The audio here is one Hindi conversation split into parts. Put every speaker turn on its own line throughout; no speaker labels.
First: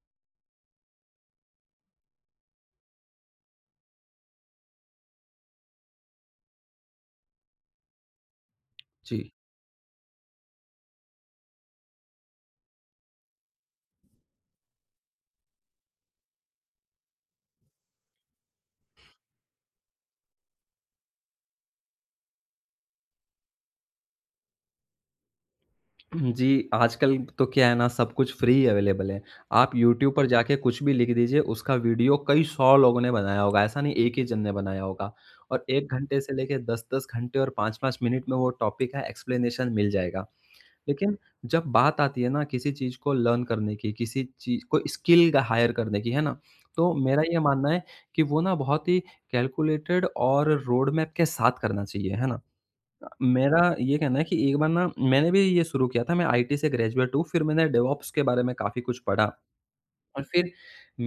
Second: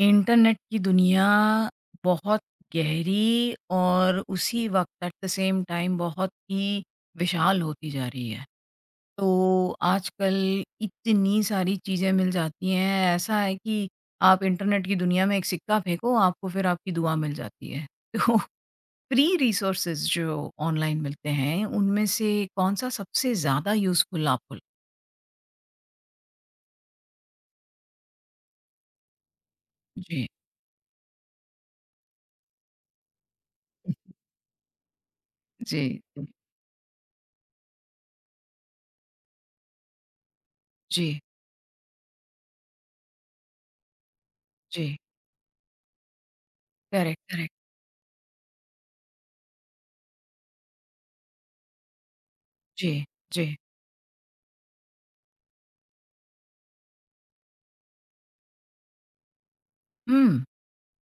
इंटरनेट की दुनिया बहुत गहरी और उसी वक़्त एट द सेम टाइम बहुत ही विशाल होती जा रही है।
जी।
तो आजकल इतनी सारी चीज़ें मिल जाती हैं, ऐसा है कि आप इंटरनेट की दुनिया में एक सिक्का फेंको, आपको फिर आपकी दुआ मिल जाती है। तो फ्री रिसोर्सेज़ जो ऑनलाइन मिलते हैं, उनमें से कौन-सा सबसे ज़्यादा यूज़फुल आपको लगा?
जी, आजकल तो क्या है ना सब कुछ फ्री अवेलेबल है। आप यूट्यूब पर
जी।
जाके कुछ भी लिख दीजिए, उसका वीडियो कई 100 लोगों ने बनाया होगा, ऐसा नहीं एक ही जन ने बनाया होगा। और
जी,
1 घंटे
जी,
से लेके 10-10 घंटे और 5-5 मिनट में वो टॉपिक का एक्सप्लेनेशन मिल जाएगा। लेकिन
जी,
जब बात आती है ना किसी चीज़ को लर्न करने की, किसी चीज़ को
जी
स्किल का हायर करने की, है ना? तो
करेक्ट,
मेरा ये
करेक्ट।
मानना है कि वो ना बहुत ही कैलकुलेटेड और रोड मैप के साथ करना चाहिए, है ना?
जी, जी।
मेरा ये कहना है कि एक बार ना मैंने भी ये शुरू किया था, मैं आईटी से ग्रेजुएट हूँ, फिर मैंने डेवऑप्स के बारे में काफ़ी कुछ पढ़ा और
हुँ।
फिर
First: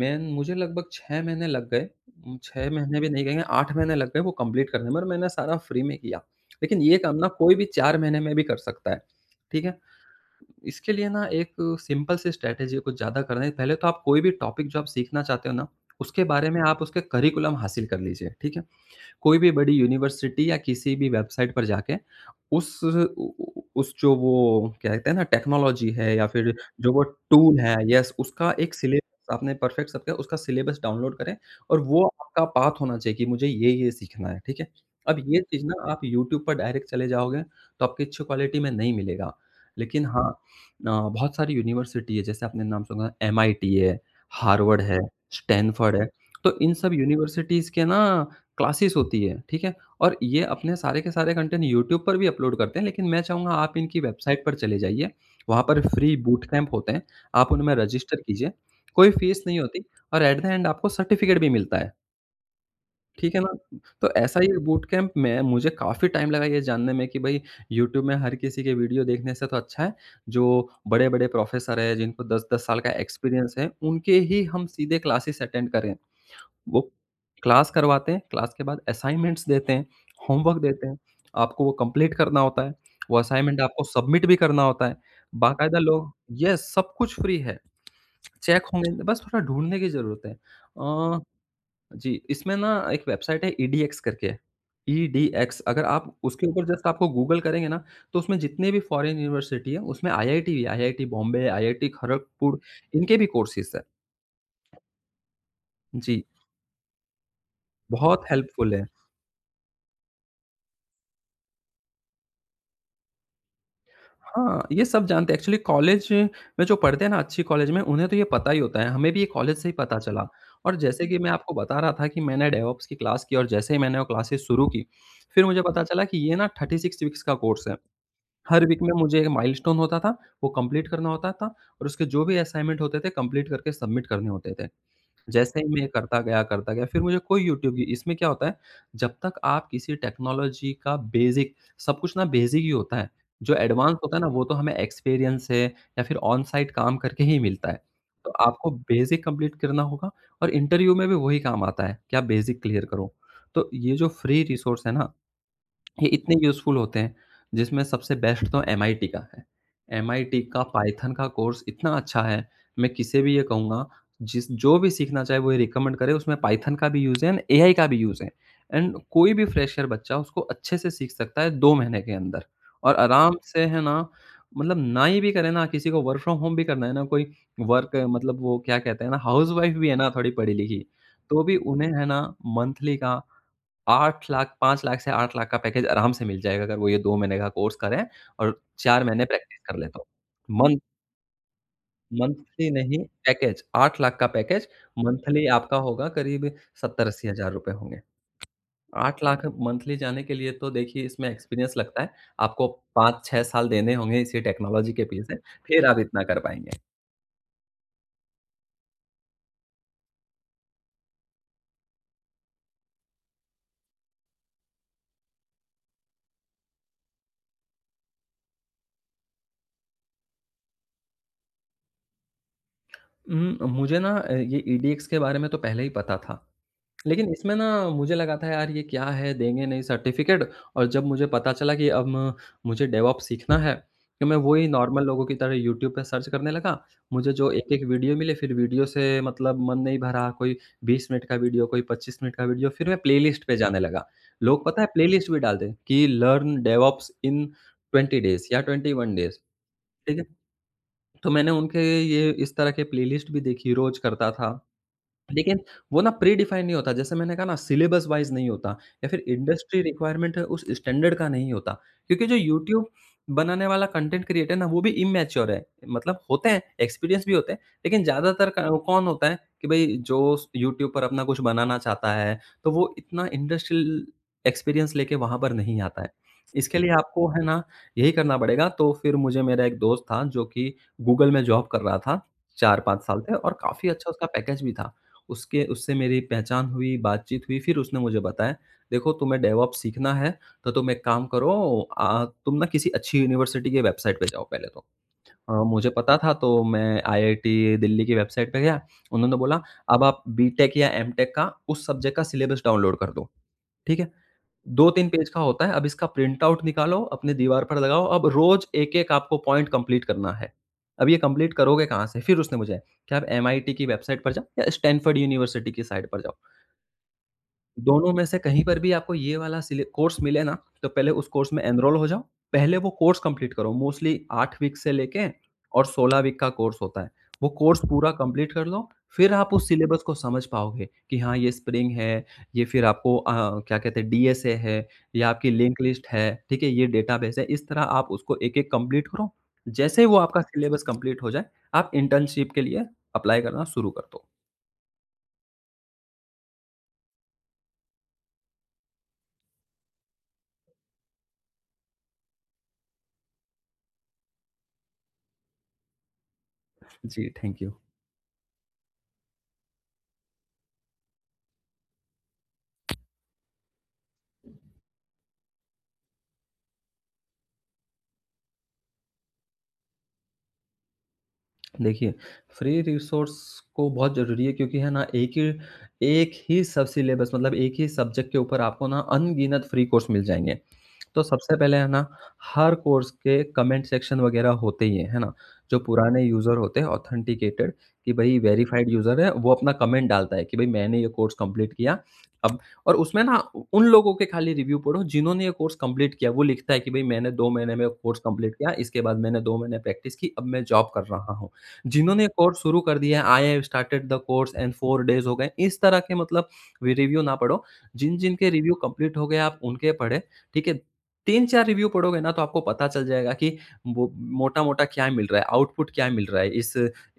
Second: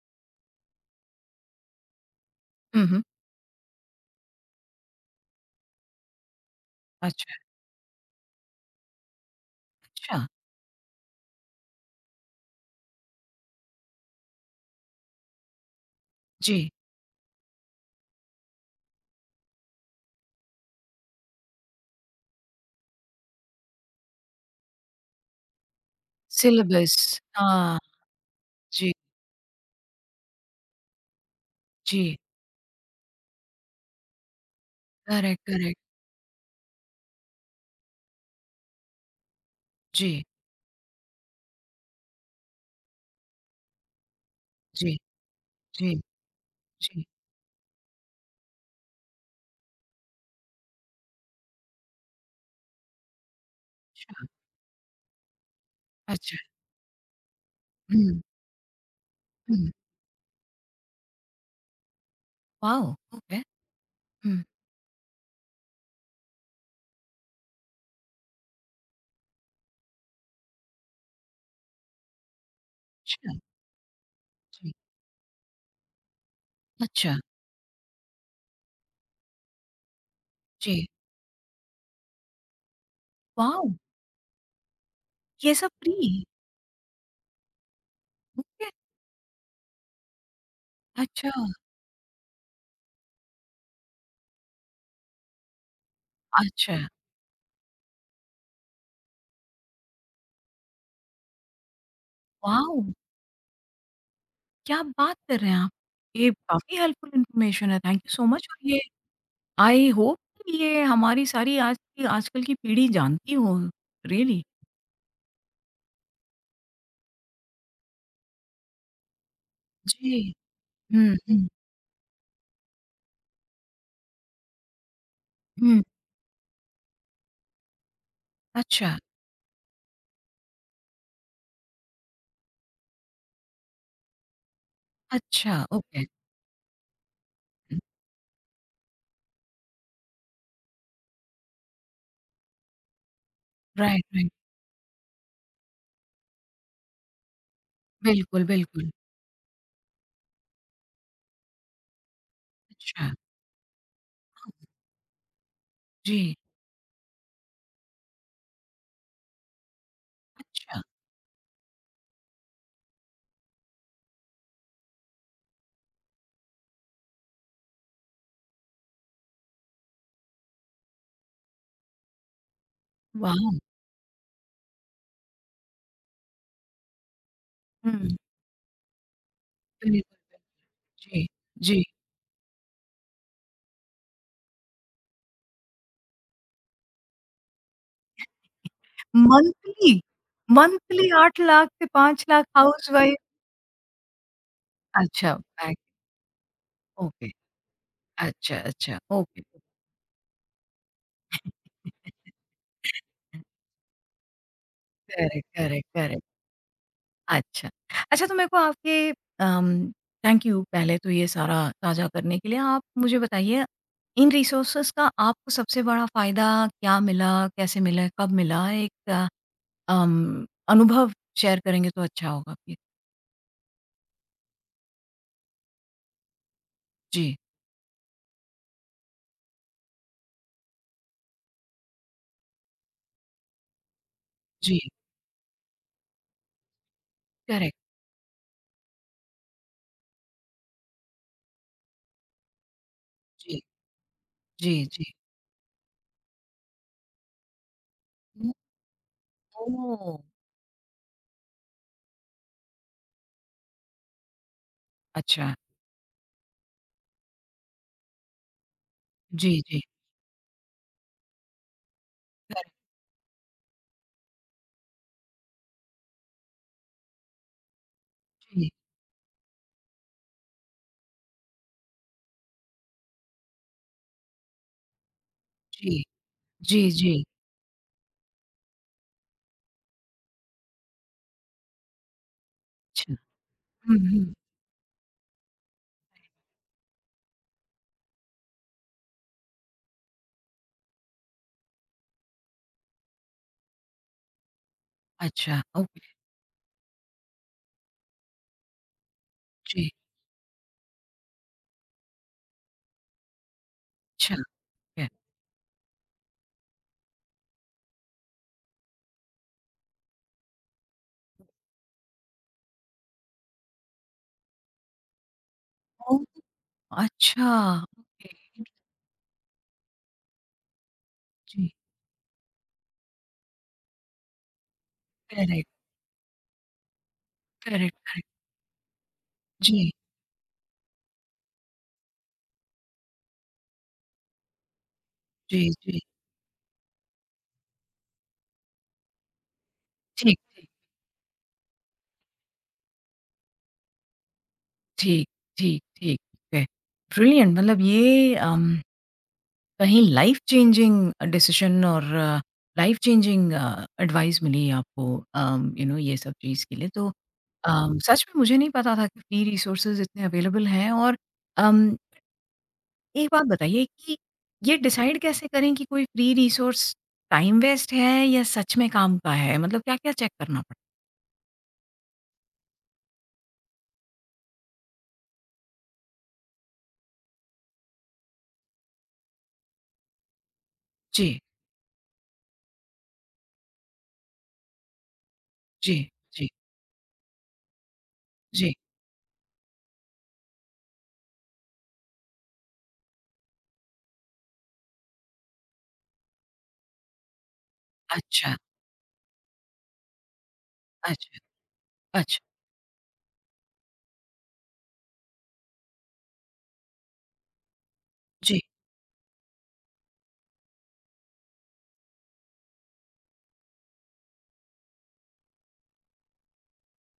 मैं मुझे लगभग 6 महीने लग गए 6
हुँ,
महीने
हुँ।
भी नहीं कहेंगे, 8 महीने लग गए वो कंप्लीट करने में और मैंने सारा फ्री में किया। लेकिन ये काम ना
अच्छा,
कोई भी 4 महीने में भी कर सकता है, ठीक है?
अच्छा।
इसके लिए ना एक सिंपल सी स्ट्रैटेजी है, कुछ ज़्यादा करना नहीं, पहले तो आप कोई भी टॉपिक जो आप सीखना चाहते हो ना, उसके बारे में
जी,
आप उसके करिकुलम हासिल कर लीजिए, ठीक है? कोई भी बड़ी यूनिवर्सिटी या किसी भी वेबसाइट पर जाके उस उ उस जो वो क्या कहते हैं ना टेक्नोलॉजी है या फिर जो
सिलेबस।
वो टूल है
हाँ,
यस, उसका एक
जी,
सिलेबस आपने परफेक्ट सब किया, उसका सिलेबस डाउनलोड करें और वो
जी।
आपका पाथ होना चाहिए कि मुझे ये-ये सीखना है, ठीक है? अब
करेक्ट,
ये चीज़
करेक्ट।
ना आप यूट्यूब पर डायरेक्ट चले जाओगे तो आपको अच्छी क्वालिटी में नहीं मिलेगा। लेकिन
जी,
हाँ बहुत सारी यूनिवर्सिटी है जैसे आपने नाम सुना एमआईटी है, हार्वर्ड
जी,
है,
जी,
स्टैनफोर्ड है, तो इन सब
जी।
यूनिवर्सिटीज़ के ना क्लासेस होती है, ठीक है? और ये अपने सारे के सारे कंटेंट यूट्यूब पर भी अपलोड करते हैं, लेकिन मैं चाहूँगा आप इनकी
अच्छा,
वेबसाइट पर चले जाइए, वहाँ पर फ्री
अच्छा।
बूट कैंप होते हैं, आप उनमें रजिस्टर
हुँ,
कीजिए, कोई फीस नहीं
हुँ।
होती और एट द एंड आपको सर्टिफिकेट भी मिलता है,
वॉव!
ठीक
ओके।
है ना? तो ऐसा
हुँ।
ही बूट कैंप में मुझे काफ़ी टाइम लगा ये जानने में कि भाई यूट्यूब में हर किसी के वीडियो देखने से तो अच्छा है, जो बड़े-बड़े प्रोफ़ेसर हैं, जिनको 10-10 साल का
अच्छा,
एक्सपीरियंस है, उनके ही हम
जी।
सीधे क्लासेस अटेंड करें। वो
अच्छा,
क्लास करवाते हैं, क्लास के बाद असाइनमेंट्स देते हैं, होमवर्क
जी।
देते हैं, आपको वो कंप्लीट करना होता है, वो असाइनमेंट
वॉव!
आपको सबमिट भी करना होता है।
ये सब
बाकायदा लोग
फ्री?
यस, सब कुछ फ्री है, चेक
ओके।
होंगे, बस थोड़ा ढूँढने की ज़रूरत है।
अच्छा,
जी, इसमें ना एक वेबसाइट है ईडीएक्स करके, ईडीएक्स अगर आप उसके ऊपर
अच्छा।
जस्ट आपको गूगल करेंगे ना, तो उसमें जितने भी फॉरेन यूनिवर्सिटी है, उसमें आईआईटी भी है, IIT Bombay, IIT Kharagpur,
wow!
इनके भी कोर्सेज़ हैं।
क्या बात कर रहे हैं आप!
जी,
ये काफ़ी हेल्पफुल इन्फॉर्मेशन है, थैंक यू
बहुत
सो मच। और
हेल्पफुल
ये
है।
आई होप कि ये हमारी सारी आज की आजकल की पीढ़ी जानती हो, रियली।
हाँ, ये सब जानते हैं एक्चुअली कॉलेज में जो पढ़ते हैं ना अच्छी कॉलेज में उन्हें तो ये पता ही होता है, हमें भी ये कॉलेज से ही पता
जी।
चला। और जैसे
हुँ,
कि मैं
हुँ,
आपको बता रहा था कि मैंने डेवऑप्स की क्लास की और जैसे ही मैंने वो क्लासेस शुरू की, फिर मुझे
हुँ।
पता चला कि ये ना 36 वीक्स का कोर्स है। हर वीक में
अच्छा,
मुझे एक माइलस्टोन होता था, वो कंप्लीट करना होता था और उसके जो भी असाइनमेंट होते थे कंप्लीट करके सबमिट करने होते थे। जैसे
अच्छा,
ही मैं
ओके।
करता गया, फिर मुझे कोई यूट्यूब
हुँ,
की इसमें क्या होता है, जब तक आप किसी टेक्नोलॉजी का बेसिक सब कुछ ना बेसिक ही होता है, जो एडवांस
राइट,
होता है ना,
राइट।
वो तो हमें एक्सपीरियंस से या फिर ऑन साइट काम करके ही मिलता है। तो
बिल्कुल,
आपको
बिल्कुल।
बेसिक कंप्लीट करना होगा और इंटरव्यू में भी वही काम आता है कि आप बेसिक क्लियर
अच्छा,
करो। तो ये जो फ्री रिसोर्स है ना ये इतने
जी,
यूज़फुल होते हैं, जिसमें सबसे बेस्ट तो एमआईटी का है। एमआईटी का
अच्छा,
पाइथन का कोर्स इतना अच्छा है, मैं किसे भी ये कहूँगा जिस जो भी सीखना चाहे वो ये रिकमेंड करे उसमें पाइथन का भी यूज़ है एंड एआई का भी यूज़ है एंड कोई भी फ्रेशर बच्चा उसको अच्छे से सीख सकता है 2 महीने के अंदर और आराम
वाह!
से है ना, मतलब ना ही भी करे ना किसी को वर्क फ्रॉम होम भी करना है ना कोई वर्क
हुँ,
मतलब वो क्या कहते हैं ना हाउसवाइफ़ भी है ना
बिल्कुल,
थोड़ी पढ़ी-लिखी,
जी,
तो भी
जी।
उन्हें है ना मंथली का 8,00,000 5,00,000 से 8,00,000 का पैकेज आराम से मिल जाएगा अगर वो ये 2 महीने का कोर्स करें और 4 महीने प्रैक्टिस कर लें
मंथली
तो। मंथ
मंथली 8,00,000 से 5,00,000
मंथली नहीं
हाउसवाइफ।
पैकेज 8,00,000 का पैकेज
अच्छा,
मंथली आपका
बैक।
होगा करीब 70-80
ओके,
हज़ार रुपए होंगे।
अच्छा, अच्छा, ओके।
8,00,000 मंथली जाने के लिए तो देखिए इसमें एक्सपीरियंस लगता है। आपको 5-6 साल देने होंगे इसी टेक्नोलॉजी के पीछे,
करेक्ट, करेक्ट,
फिर आप
करेक्ट।
इतना कर पाएँगे।
अच्छा। अच्छा, तो मेरे को आपके अम, थैंक यू पहले तो ये सारा साझा करने के लिए। आप मुझे बताइए, इन रिसोर्सेज़ का आपको सबसे बड़ा फ़ायदा क्या मिला? कैसे मिला? कब मिला? एक अनुभव शेयर करेंगे तो अच्छा होगा प्लीज़।
मुझे ना ये ईडीएक्स के बारे में तो पहले ही पता था। लेकिन
जी,
इसमें ना मुझे लगा था यार ये क्या है देंगे नहीं सर्टिफिकेट और जब मुझे पता चला कि मुझे डेवऑप्स सीखना है कि मैं वही
जी,
नॉर्मल लोगों की तरह यूट्यूब पे सर्च करने लगा मुझे जो एक
करेक्ट।
एक वीडियो मिले फिर वीडियो से मतलब मन नहीं भरा कोई 20 मिनट का वीडियो कोई 25 मिनट का वीडियो फिर मैं प्लेलिस्ट पे
जी,
जाने लगा लोग
जी,
पता है
जी।
प्लेलिस्ट भी डालते हैं कि लर्न डेवऑप्स इन 20 डेज
हुँ,
या 21 डेज
ओह!
ठीक है तो मैंने उनके ये इस तरह के प्लेलिस्ट भी देखी रोज करता था
अच्छा।
लेकिन वो ना प्री डिफाइन नहीं होता, जैसे मैंने कहा ना सिलेबस वाइज़ नहीं होता या फिर
जी,
इंडस्ट्री
जी,
रिक्वायरमेंट है उस स्टैंडर्ड का नहीं होता। क्योंकि जो
करेक्ट।
यूट्यूब बनाने वाला कंटेंट क्रिएटर है ना वो भी इमैच्योर है। मतलब होते हैं, एक्सपीरियंस भी होते हैं, लेकिन ज़्यादातर
जी,
क कौन होता है कि भई जो स यूट्यूब पर अपना कुछ बनाना चाहता है, तो वो इतना इंडस्ट्रियल एक्सपीरियंस लेके वहाँ पर नहीं आता
जी,
है। इसके
जी,
लिए
जी।
आपको है ना यही करना पड़ेगा तो फिर मुझे मेरा एक दोस्त था जो कि गूगल में जॉब कर रहा था, 4-5
अच्छा।
साल से और काफ़ी
हुँ,
अच्छा उसका
हुँ।
पैकेज भी था। उसके उससे मेरी पहचान हुई, बातचीत हुई, फिर उसने मुझे बताया, "देखो तुम्हें डेवऑप्स सीखना है, तो तुम एक काम करो तुम ना किसी अच्छी यूनिवर्सिटी की वेबसाइट पे जाओ पहले तो।"
अच्छा,
मुझे
ओके।
पता था तो मैं आईआईटी दिल्ली की वेबसाइट पे गया, उन्होंने बोला,
जी,
"अब आप बीटेक या एमटेक का उस सब्जेक्ट का सिलेबस डाउनलोड कर दो।" ठीक है?
अच्छा, ओके।
2-3 पेज का होता है, अब इसका प्रिंट आउट निकालो, अपनी दीवार पर लगाओ, अब रोज़ एक-एक आपको पॉइंट कंप्लीट करना है। अब ये कंप्लीट करोगे कहाँ से? फिर उसने मुझे, कि आप एमआईटी की वेबसाइट पर जाओ या स्टैनफोर्ड यूनिवर्सिटी की साइट
ओह!
पर जाओ।
अच्छा,
दोनों में
ओके।
से कहीं पर भी आपको ये वाला सिले कोर्स मिले ना, तो पहले उस कोर्स में
जी।
एनरोल हो जाओ। पहले वो कोर्स कंप्लीट करो। मोस्टली 8 वीक से लेके
करेक्ट,
और 16 वीक का कोर्स होता है। वो कोर्स
करेक्ट,
पूरा
करेक्ट।
कंप्लीट कर लो, फिर आप उस
जी,
सिलेबस को समझ पाओगे कि हाँ, ये स्प्रिंग है, ये फिर आपको क्या कहते हैं डीएसए है, ये आपकी
जी,
लिंक
जी।
लिस्ट है, ठीक है? ये डेटाबेस है। इस तरह आप उसको एक-एक कंप्लीट करो। जैसे ही वो
ठीक,
आपका
ठीक,
सिलेबस कंप्लीट हो जाए, आप इंटर्नशिप के लिए अप्लाई करना शुरू कर दो।
ठीक, ठीक, ठीक है। ब्रिलियंट मतलब ये कहीं लाइफ़ चेंजिंग डिसीज़न और लाइफ़ चेंजिंग एडवाइस मिली आपको, यू नो ये सब चीज़ के लिए। तो
जी, थैंक यू।
सच में मुझे नहीं पता था कि फ्री रिसोर्सेज़ इतने अवेलेबल हैं। और अम, एक बात बताइए कि ये डिसाइड कैसे करें कि कोई फ्री रिसोर्स टाइम वेस्ट है या सच में काम का है? मतलब क्या-क्या चेक करना पड़ता है?
देखिए, फ्री रिसोर्स को बहुत ज़रूरी है क्योंकि है ना एक ही सब सिलेबस मतलब एक ही सब्जेक्ट के ऊपर आपको ना अनगिनत फ्री कोर्स मिल जाएँगे। तो
जी,
सबसे पहले है ना, हर कोर्स के कमेंट सेक्शन वगैरह होते ही हैं, है ना? जो
जी,
पुराने
जी,
यूज़र होते हैं ऑथेंटिकेटेड कि भई
जी।
वेरिफाइड यूज़र है, वो अपना कमेंट डालता है कि भई मैंने ये कोर्स कंप्लीट किया। अब और उसमें ना उ उन लोगों के खाली रिव्यू पढ़ो जिन्होंने ये कोर्स कंप्लीट किया। वो लिखता है कि भई मैंने 2 महीने में कोर्स कंप्लीट
अच्छा,
किया, इसके बाद मैंने 2 महीने प्रैक्टिस की, अब मैं जॉब कर रहा
अच्छा,
हूँ। जिन्होंने
अच्छा।
कोर्स शुरू कर दिया है, I have started the course and 4 days हो गए, इस तरह के मतलब रि रिव्यू ना पढ़ो। जिन-जिन के
जी,
रिव्यू कंप्लीट हो गए आप उनके पढ़ें, ठीक है? 3-4 रिव्यू पढ़ोगे ना तो आपको पता चल जाएगा कि वो मोटा-मोटा क्या मिल रहा है, आउटपुट क्या मिल रहा है।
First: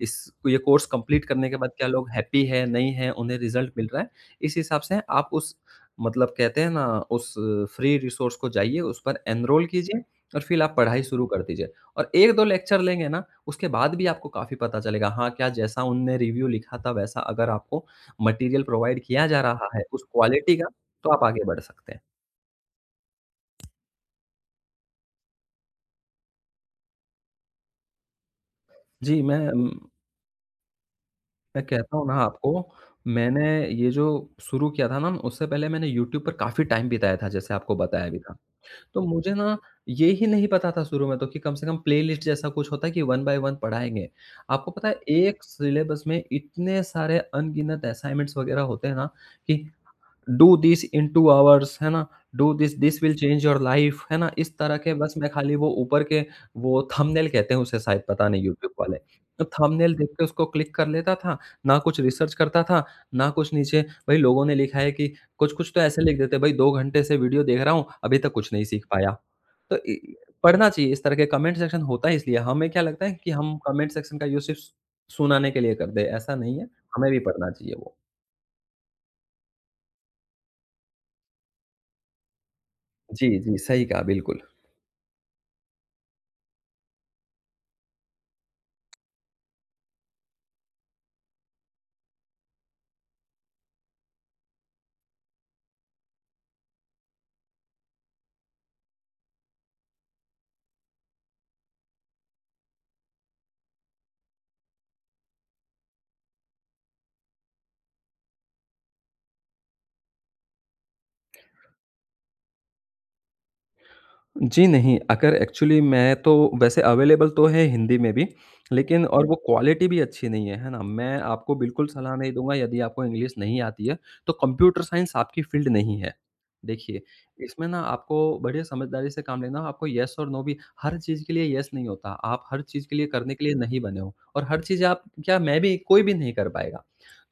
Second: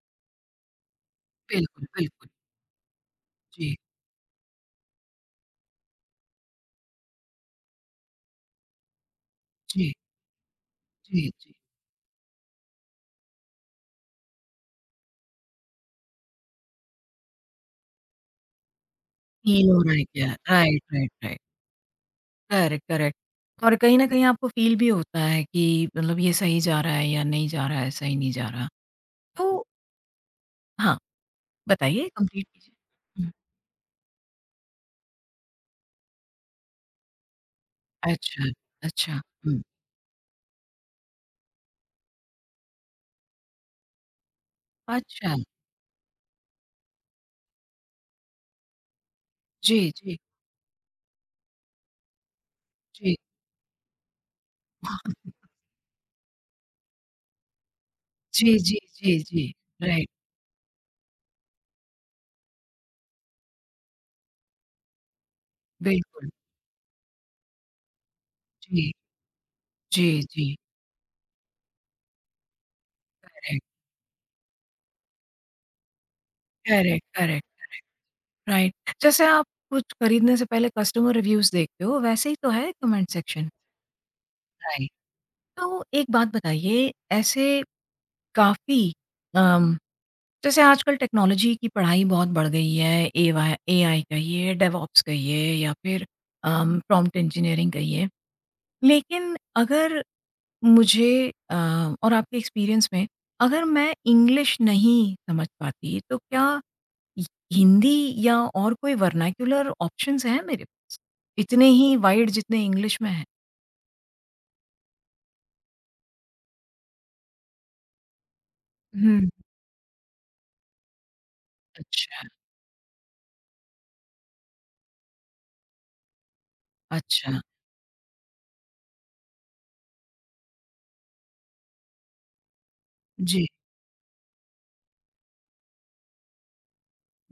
इस ये कोर्स कंप्लीट करने के बाद
बिल्कुल,
क्या लोग
बिल्कुल।
हैप्पी है, नहीं है, उन्हें रिज़ल्ट
जी,
मिल रहा है। इस हिसाब से आप उस मतलब कहते हैं ना उस फ्री रिसोर्स को जाइए, उस पर एनरोल
जी,
कीजिए और फिर आप पढ़ाई शुरू
जी,
कर
जी।
दीजिए। और 1-2 लेक्चर लेंगे ना, उसके बाद भी आपको काफ़ी पता चलेगा हाँ, क्या जैसा उनने रिव्यू लिखा था वैसा अगर आपको मटेरियल प्रोवाइड किया जा रहा
फ़ील हो
है
रहा
उस
है क्या?
क्वालिटी का,
राइट, राइट,
तो आप
राइट।
आगे बढ़ सकते हैं।
Correct, correct. और कहीं न कहीं आपको फ़ील भी होता है कि मतलब ये सही जा रहा है या नहीं जा रहा है, सही नहीं जा रहा।
जी, मैं
तो
उम
हाँ,
मैं कहता हूँ
बताइए
ना
कंप्लीट
आपको,
कीजिए। हुँ,
मैंने ये जो शुरू किया था ना, उससे पहले मैंने यूट्यूब पर काफ़ी टाइम बिताया था, जैसे आपको बताया भी था।
अच्छा,
तो
अच्छा,
मुझे ना
हुँ,
ये ही नहीं पता था शुरू में तो कि कम से कम प्लेलिस्ट जैसा कुछ होता है कि वन बाय वन पढ़ाएँगे। आपको पता है
अच्छा।
एक सिलेबस में इतने सारे अनगिनत असाइनमेंट्स वगैरह होते हैं ना कि
जी, जी,
डू दिस इन 2 आवर्स है ना? डू दिस दिस विल
जी।
चेंज योर लाइफ है ना? इस तरह के बस मैं खाली वो ऊपर के वो थंबनेल कहते हैं उसे शायद पता नहीं
जी,
यूट्यूब
जी,
वाले।
जी,
तो
जी।
थंबनेल देख
राइट,
के उसको क्लिक कर लेता था, ना कुछ रिसर्च करता था, ना कुछ नीचे भई लोगों ने लिखा है कि कुछ-कुछ तो ऐसे लिख
बिल्कुल।
देते हैं, भई 2 घंटे से वीडियो देख रहा हूँ, अभी तक कुछ नहीं सीख
जी,
पाया। तो इ
जी, जी।
पढ़ना चाहिए इस तरह के कमेंट सेक्शन होता है इसलिए, हमें क्या लगता है कि हम
करेक्ट,
कमेंट सेक्शन का यूज़ सिर्फ़ सुनाने के लिए कर दें, ऐसा नहीं है,
करेक्ट,
हमें भी
करेक्ट।
पढ़ना चाहिए वो।
राइट। जैसे आप कुछ खरीदने से पहले कस्टमर रिव्यूज़ देखते हो, वैसे ही तो है कमेंट
जी,
सेक्शन।
जी, सही कहा, बिल्कुल।
राइट। तो एक बात बताइए, ऐसे काफ़ी अम, जैसे आजकल टेक्नोलॉजी की पढ़ाई बहुत बढ़ गई है, एवाय एआई कहिए, डेवऑप्स कहिए या फिर प्रॉम्प्ट इंजीनियरिंग कहिए। लेकिन अगर मुझे और आपके एक्सपीरियंस में, अगर मैं इंग्लिश नहीं समझ पाती, तो क्या हि हिंदी या और कोई वर्नाक्युलर ऑप्शंस हैं मेरे पास? इतने ही वाइड जितने इंग्लिश में हैं?
जी नहीं, अगर एक्चुअली मैं तो वैसे अवेलेबल तो है हिंदी में भी, लेकिन और
हुँ।
वो क्वालिटी भी अच्छी नहीं है, है ना? मैं आपको बिल्कुल सलाह
अच्छा,
नहीं दूँगा यदि आपको इंग्लिश नहीं आती है, तो कंप्यूटर साइंस आपकी फ़ील्ड नहीं है। देखिए,
अच्छा।
इसमें ना आपको बड़े समझदारी से काम लेना, आपको येस और नो भी हर चीज़ के लिए येस नहीं होता, आप हर चीज़ के लिए करने के
जी,
लिए नहीं बने हो और हर चीज़ आप क्या मैं भी कोई भी नहीं कर पाएगा।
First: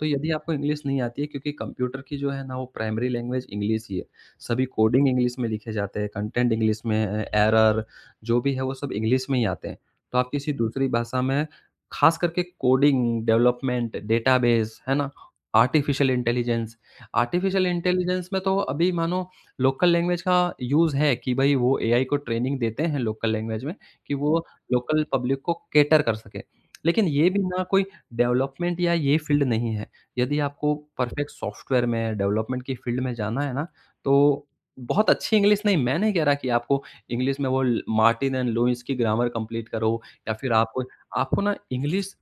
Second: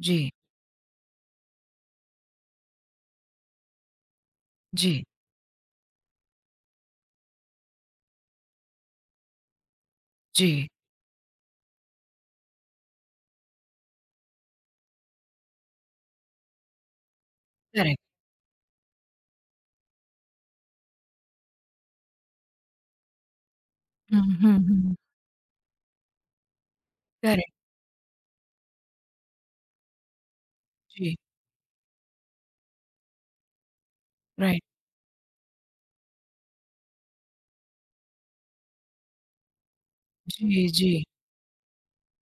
तो यदि
जी,
आपको इंग्लिश नहीं आती है क्योंकि कंप्यूटर की जो है ना वो प्राइमरी लैंग्वेज इंग्लिश ही है। सभी
जी,
कोडिंग इंग्लिश में लिखे जाते हैं, कंटेंट इंग्लिश में है, एरर जो भी है वो सब इंग्लिश में ही आते हैं। तो आप किसी
जी,
दूसरी भाषा में ख़ास करके कोडिंग, डेवलपमेंट, डेटाबेस, है ना? Artificial intelligence, artificial
correct.
Intelligence में तो अभी मानो लोकल लैंग्वेज का यूज़ है कि भई वो एआई को ट्रेनिंग देते हैं लोकल लैंग्वेज में कि
हुँ,
वो
हुँ, हुँ।
लोकल पब्लिक को कैटर कर सके। लेकिन ये भी
करेक्ट,
ना कोई डेवलपमेंट या ये फ़ील्ड नहीं है। यदि आपको
जी,
परफ़ेक्ट सॉफ्टवेयर में डेवलपमेंट की फ़ील्ड में जाना है ना तो
राइट।
बहुत अच्छी इंग्लिश नहीं, मैं नहीं कह रहा कि आपको इंग्लिश में वो ल मार्टिन एंड लुईस की ग्रामर कंप्लीट करो या फिर
जी,
आपको
जी,
आपको ना इंग्लिश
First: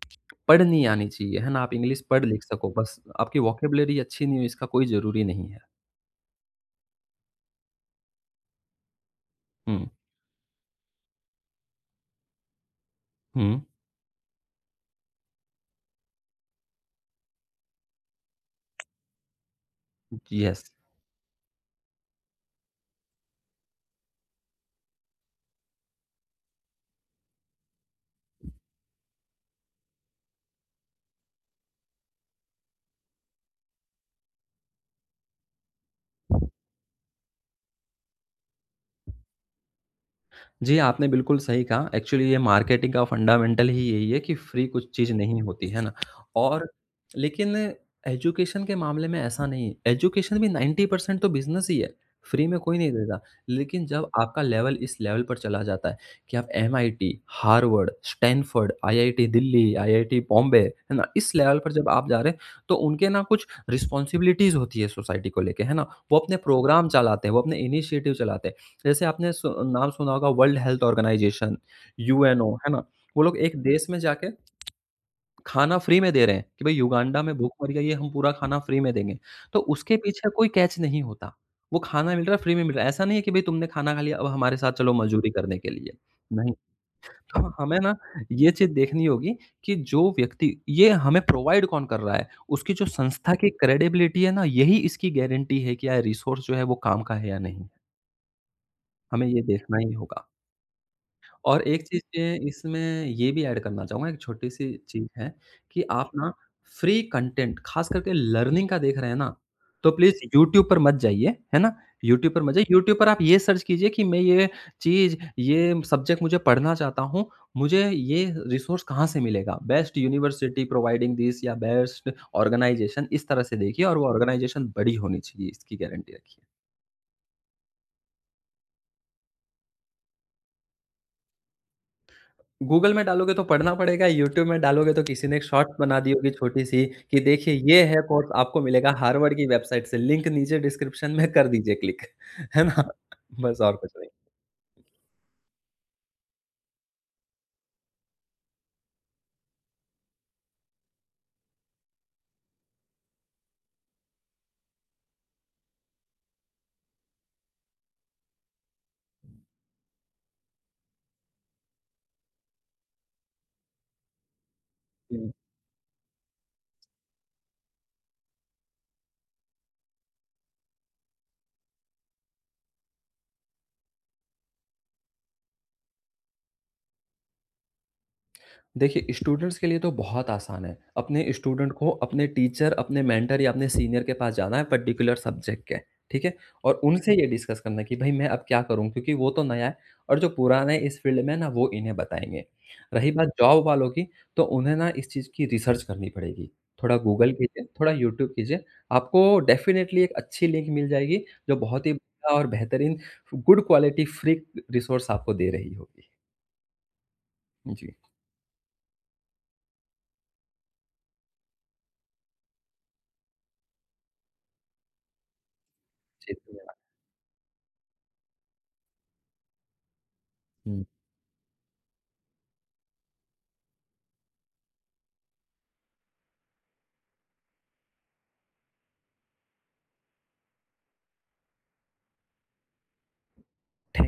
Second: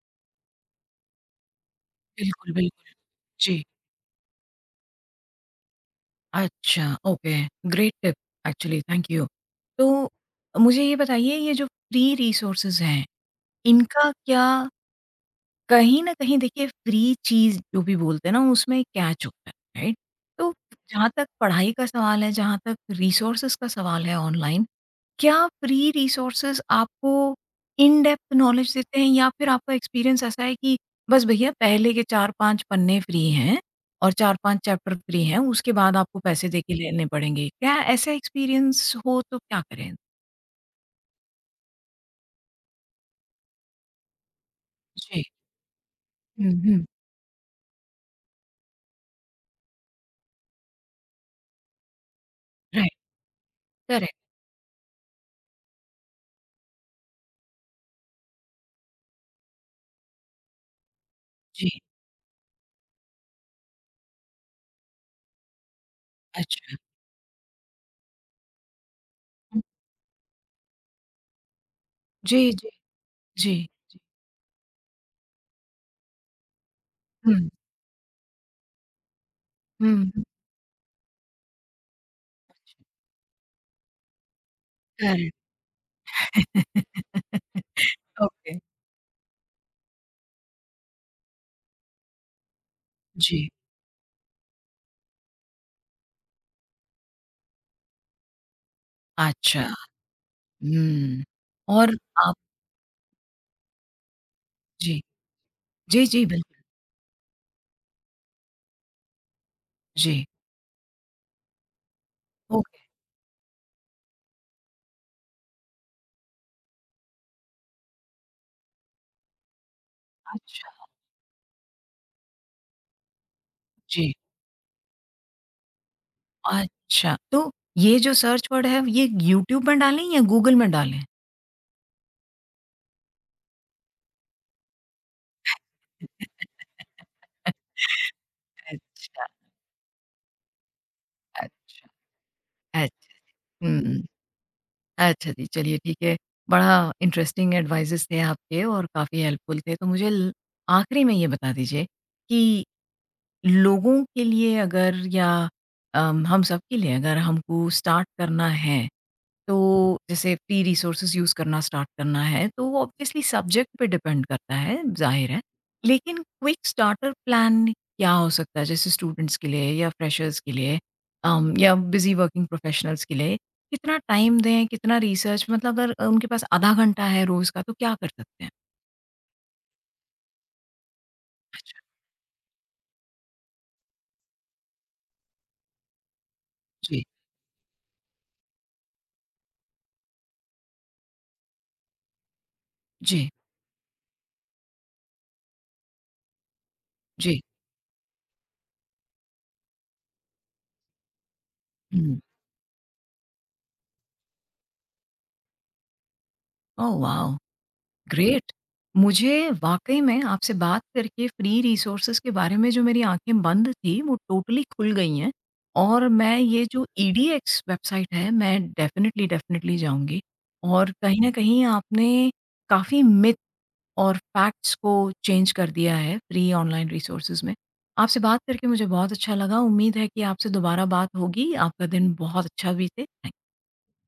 पढ़नी आनी चाहिए, है ना? आप इंग्लिश पढ़-लिख
बिल्कुल,
सको
बिल्कुल,
बस, आपकी
जी।
वोकैब्युलरी अच्छी नहीं हो इसका कोई ज़रूरी नहीं है।
अच्छा, okay, great tip actually, thank you.
हुँ,
तो मुझे ये बताइए, ये जो फ्री रिसोर्सेज़ हैं,
हुँ,
इनका क्या, कहीं न कहीं देखिए फ्री चीज़ जो भी बोलते हैं ना उसमें कैच होता है, राइट? तो
येस।
जहाँ तक पढ़ाई का सवाल है, जहाँ तक रिसोर्सेज़ का सवाल है ऑनलाइन, क्या फ्री रिसोर्सेज़ आपको इन डेप्थ नॉलेज देते हैं या फिर आपका एक्सपीरियंस ऐसा है कि बस भैया पहले के 4-5 पन्ने फ्री हैं और 4-5 चैप्टर फ्री हैं, उसके बाद आपको पैसे दे के लेने पड़ेंगे? क्या ऐसा एक्सपीरियंस हो तो क्या करें?
जी, आपने बिल्कुल सही कहा। एक्चुअली ये मार्केटिंग का फंडामेंटल ही यही है कि फ्री कुछ चीज़
जी।
नहीं होती, है ना?
हुँ,
और
हुँ।
लेकिन एजुकेशन के मामले में ऐसा नहीं है। एजुकेशन भी 90% तो बिज़नेस ही है, फ्री में कोई नहीं
राइट,
देता। लेकिन जब
करेक्ट।
आपका लेवल इस लेवल पर चला जाता है कि आप MIT, Harvard, Stanford, IIT Delhi, IIT Bombay, है ना? इस लेवल
जी,
पर जब आप जा रहे हैं, तो उनके ना कुछ रिस्पॉन्सिबिलिटीज़ होती है सोसाइटी को लेके, है ना? वो अपने
अच्छा।
प्रोग्राम चलाते हैं, वो अपने इनिशिएटिव चलाते हैं। जैसे आपने सु
हुँ।
नाम सुना होगा वर्ल्ड हेल्थ ऑर्गेनाइजेशन,
जी,
यूएनओ,
जी,
है ना? वो लोग
जी,
एक देश में
जी।
जाके खाना फ्री में दे रहे हैं कि भाई युगांडा में
हुँ।
भूख मरी है, ये हम पूरा खाना फ्री में देंगे। तो
हुँ,
उसके
हुँ।
पीछे कोई कैच नहीं होता। वो खाना मिल रहा है, फ्री में मिल रहा है। ऐसा नहीं है कि भाई तुमने खाना खा लिया, अब हमारे साथ चलो मज़दूरी
करेक्ट।
करने के लिए। नहीं, तो हमें ना ये
ओके,
चीज़ देखनी होगी कि जो व्यक्ति ये हमें प्रोवाइड कौन कर रहा है? उसकी जो संस्था
जी।
की क्रेडिबिलिटी है ना, यही इसकी गारंटी है कि यार रिसोर्स जो है वो काम का है या नहीं? हमें ये
अच्छा,
देखना ही होगा।
हुँ
और एक
और
चीज़ ये
आप
इसमें ये भी ऐड करना चाहूँगा, एक छोटी-सी
जी,
चीज़ है कि
जी,
आप
जी,
ना
बिल्कुल,
फ्री कंटेंट ख़ास करके लर्निंग का देख रहे हैं ना, तो प्लीज़
जी,
यूट्यूब पर मत जाइए, है ना? यूट्यूब पर मत जाइए,
ओके,
यूट्यूब पर आप ये सर्च कीजिए कि मैं ये चीज़, ये सब्जेक्ट मुझे पढ़ना चाहता हूँ, मुझे ये रिसोर्स कहाँ से मिलेगा? बेस्ट यूनिवर्सिटी
अच्छा,
प्रोवाइडिंग दिस या बेस्ट ऑर्गनाइज़ेशन इस तरह से देखिए और वो
जी,
ऑर्गनाइज़ेशन बड़ी होनी चाहिए, इसकी गारंटी रखिए।
अच्छा, तो ये जो सर्च वर्ड है ये यूट्यूब में डालें या गूगल में डालें?
गूगल में डालोगे तो पढ़ना पड़ेगा, यूट्यूब में डालोगे तो किसी ने एक शॉर्ट्स बना दी होगी छोटी-सी कि देखिए ये है कोर्स आपको मिलेगा
अच्छा,
हार्वर्ड की वेबसाइट से, लिंक नीचे डिस्क्रिप्शन में कर दीजिए
अच्छा,
क्लिक। है ना?
अच्छा,
बस और कुछ
हुँ, अच्छा जी, चलिए ठीक है, बड़ा इंटरेस्टिंग एडवाइसेज़ थे आपके और काफ़ी हेल्पफुल थे, तो मुझे ल आखिरी में ये बता दीजिए कि लोगों के लिए अगर या हम सब के लिए अगर हमको स्टार्ट करना है, तो जैसे फ्री रिसोर्सेज़ यूज़ करना स्टार्ट करना है, तो वो ऑब्वियसली सब्जेक्ट पे डिपेंड करता है,
नहीं।
ज़ाहिर है। लेकिन क्विक स्टार्टर प्लान क्या हो सकता है? जैसे स्टूडेंट्स के लिए या फ्रेशर्स के लिए, या बिज़ी वर्किंग प्रोफेशनल्स के लिए, कितना टाइम दें, कितना रिसर्च, मतलब अगर उनके पास आधा घंटा है रोज़ का, तो क्या कर सकते हैं?
देखिए, स्टूडेंट्स के लिए तो बहुत आसान है। अपने स्टूडेंट
अच्छा,
को अपने टीचर, अपने मेंटर या अपने सीनियर के पास जाना है पर्टिकुलर सब्जेक्ट के, ठीक है? और
जी,
उनसे ये डिस्कस करना है कि भई मैं अब क्या करूँ? क्योंकि वो तो नया है और जो पुराने इस फील्ड में है ना वो इन्हें बताएँगे। रही बात
जी,
जॉब वालों की, तो उन्हें ना इस चीज़ की रिसर्च करनी पड़ेगी। थोड़ा गूगल
जी।
कीजिए, थोड़ा यूट्यूब कीजिए, आपको डेफ़िनेटली एक अच्छी लिंक मिल जाएगी जो बहुत ही
हुँ।
बढ़िया और बेहतरीन गुड क्वालिटी फ्री रिसोर्स आपको दे रही होगी।
Oh wow!
जी।
ग्रेट! मुझे वाक़ई में आपसे बात करके फ्री रिसोर्सेज़ के बारे में जो मेरी आँखें बंद थी, वो टोटली खुल गई हैं। और
जी,
मैं ये
धन्यवाद।
जो ईडीएक्स वेबसाइट है, मैं डेफ़िनिटली, डेफ़िनिटली जाऊँगी।
हुँ।
और कहीं न कहीं आपने काफ़ी मिथ और फैक्ट्स को चेंज कर दिया है फ्री ऑनलाइन रिसोर्सेज़ में। आपसे बात करके मुझे बहुत अच्छा लगा। उम्मीद है कि आपसे दोबारा बात होगी। आपका दिन बहुत अच्छा बीते।
थैंक